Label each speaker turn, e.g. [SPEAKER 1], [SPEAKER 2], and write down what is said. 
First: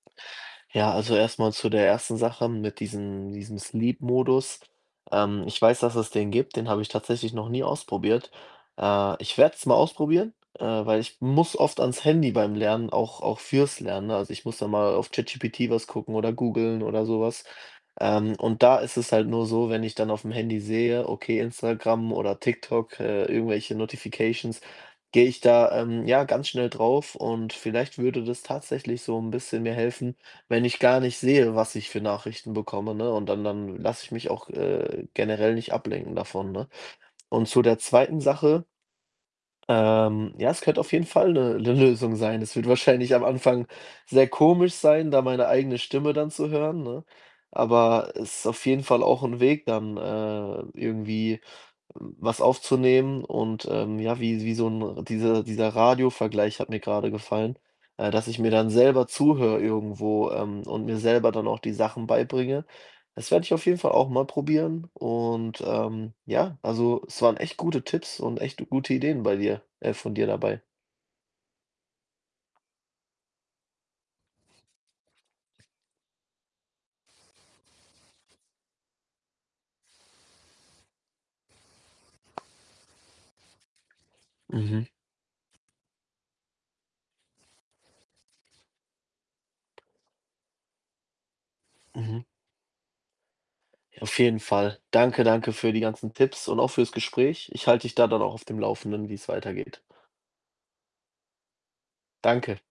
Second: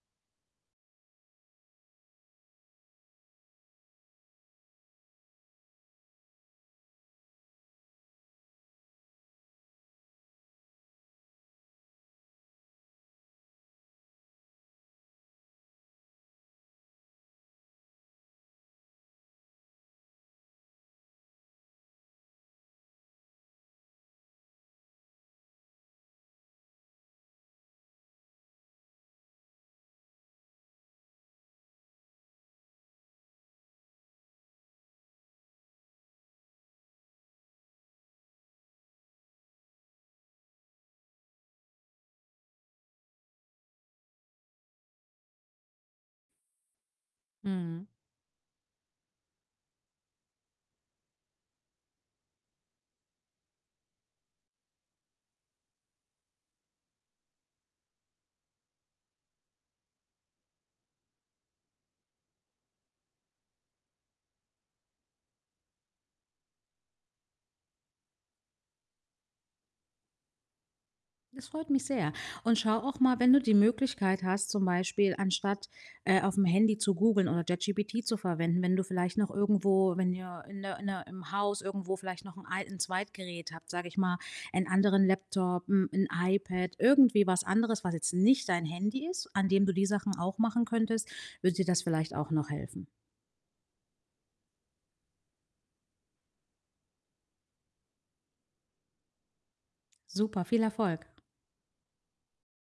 [SPEAKER 1] Ja, also erst mal zu der 1. Sache mit diesem diesem Sleep Modus. Ähm, ich weiß, dass es den gibt, den habe ich tatsächlich noch nie ausprobiert. Äh, ich werde es mal ausprobieren, äh, weil ich muss oft ans Handy beim Lernen auch auch für's Lernen, ne? Also, ich muss dann mal auf ChatGPT was gucken oder googeln oder so was. Ähm, und da ist es halt nur so, wenn ich dann auf'm Handy sehe, okay, Instagram oder TikTok, äh, irgendwelche Notifications, gehe ich da, ähm, ja, ganz schnell drauf und vielleicht würde das tatsächlich so 'n bisschen mir helfen, wenn ich gar nicht sehe, was ich für Nachrichten bekomme, ne, und dann dann lasse ich mich auch, äh, generell nicht ablenken davon, ne? Und zu der 2. Sache ähm, ja, es könnte auf jeden Fall 'ne 'ne Lösung sein. Es wird wahrscheinlich am Anfang sehr komisch sein, da meine eigene Stimme dann zu hören, ne?
[SPEAKER 2] Mhm.
[SPEAKER 1] Aber es ist auf jeden Fall auch 'n Weg, dann, äh, irgendwie w was aufzunehmen und, ähm, ja, wie wie so 'n diese dieser Radiovergleich hat mir gerade gefallen äh, dass ich mir dann selber zuhöre irgendwo, ähm, und mir selber dann auch die Sachen beibringe. Das werde ich auf jeden Fall auch mal probieren und, ähm, ja, also es waren echt gute Tipps und echt gute Ideen bei dir äh, von dir dabei.
[SPEAKER 2] Das freut mich sehr. Und schau auch mal, wenn du die Möglichkeit hast, zum Beispiel anstatt, äh, auf'm Handy zu googeln oder ChatGPT zu verwenden, wenn du vielleicht noch irgendwo wenn ihr in 'ner in 'ner im Haus irgendwo vielleicht noch 'n alten Zweitgerät habt, sage ich mal, 'n
[SPEAKER 1] Mhm.
[SPEAKER 2] anderen Laptop, hm, 'n iPad, irgendwie was anderes, was jetzt nicht dein Handy ist, an dem du die Sachen auch machen könntest, würde dir das vielleicht
[SPEAKER 1] Mhm.
[SPEAKER 2] auch noch helfen.
[SPEAKER 1] Auf jeden Fall. Danke, danke für die ganzen Tipps und auch für's Gespräch. Ich halt dich da dann auch auf dem Laufenden, wie's weitergeht.
[SPEAKER 2] Super, viel Erfolg.
[SPEAKER 1] Danke.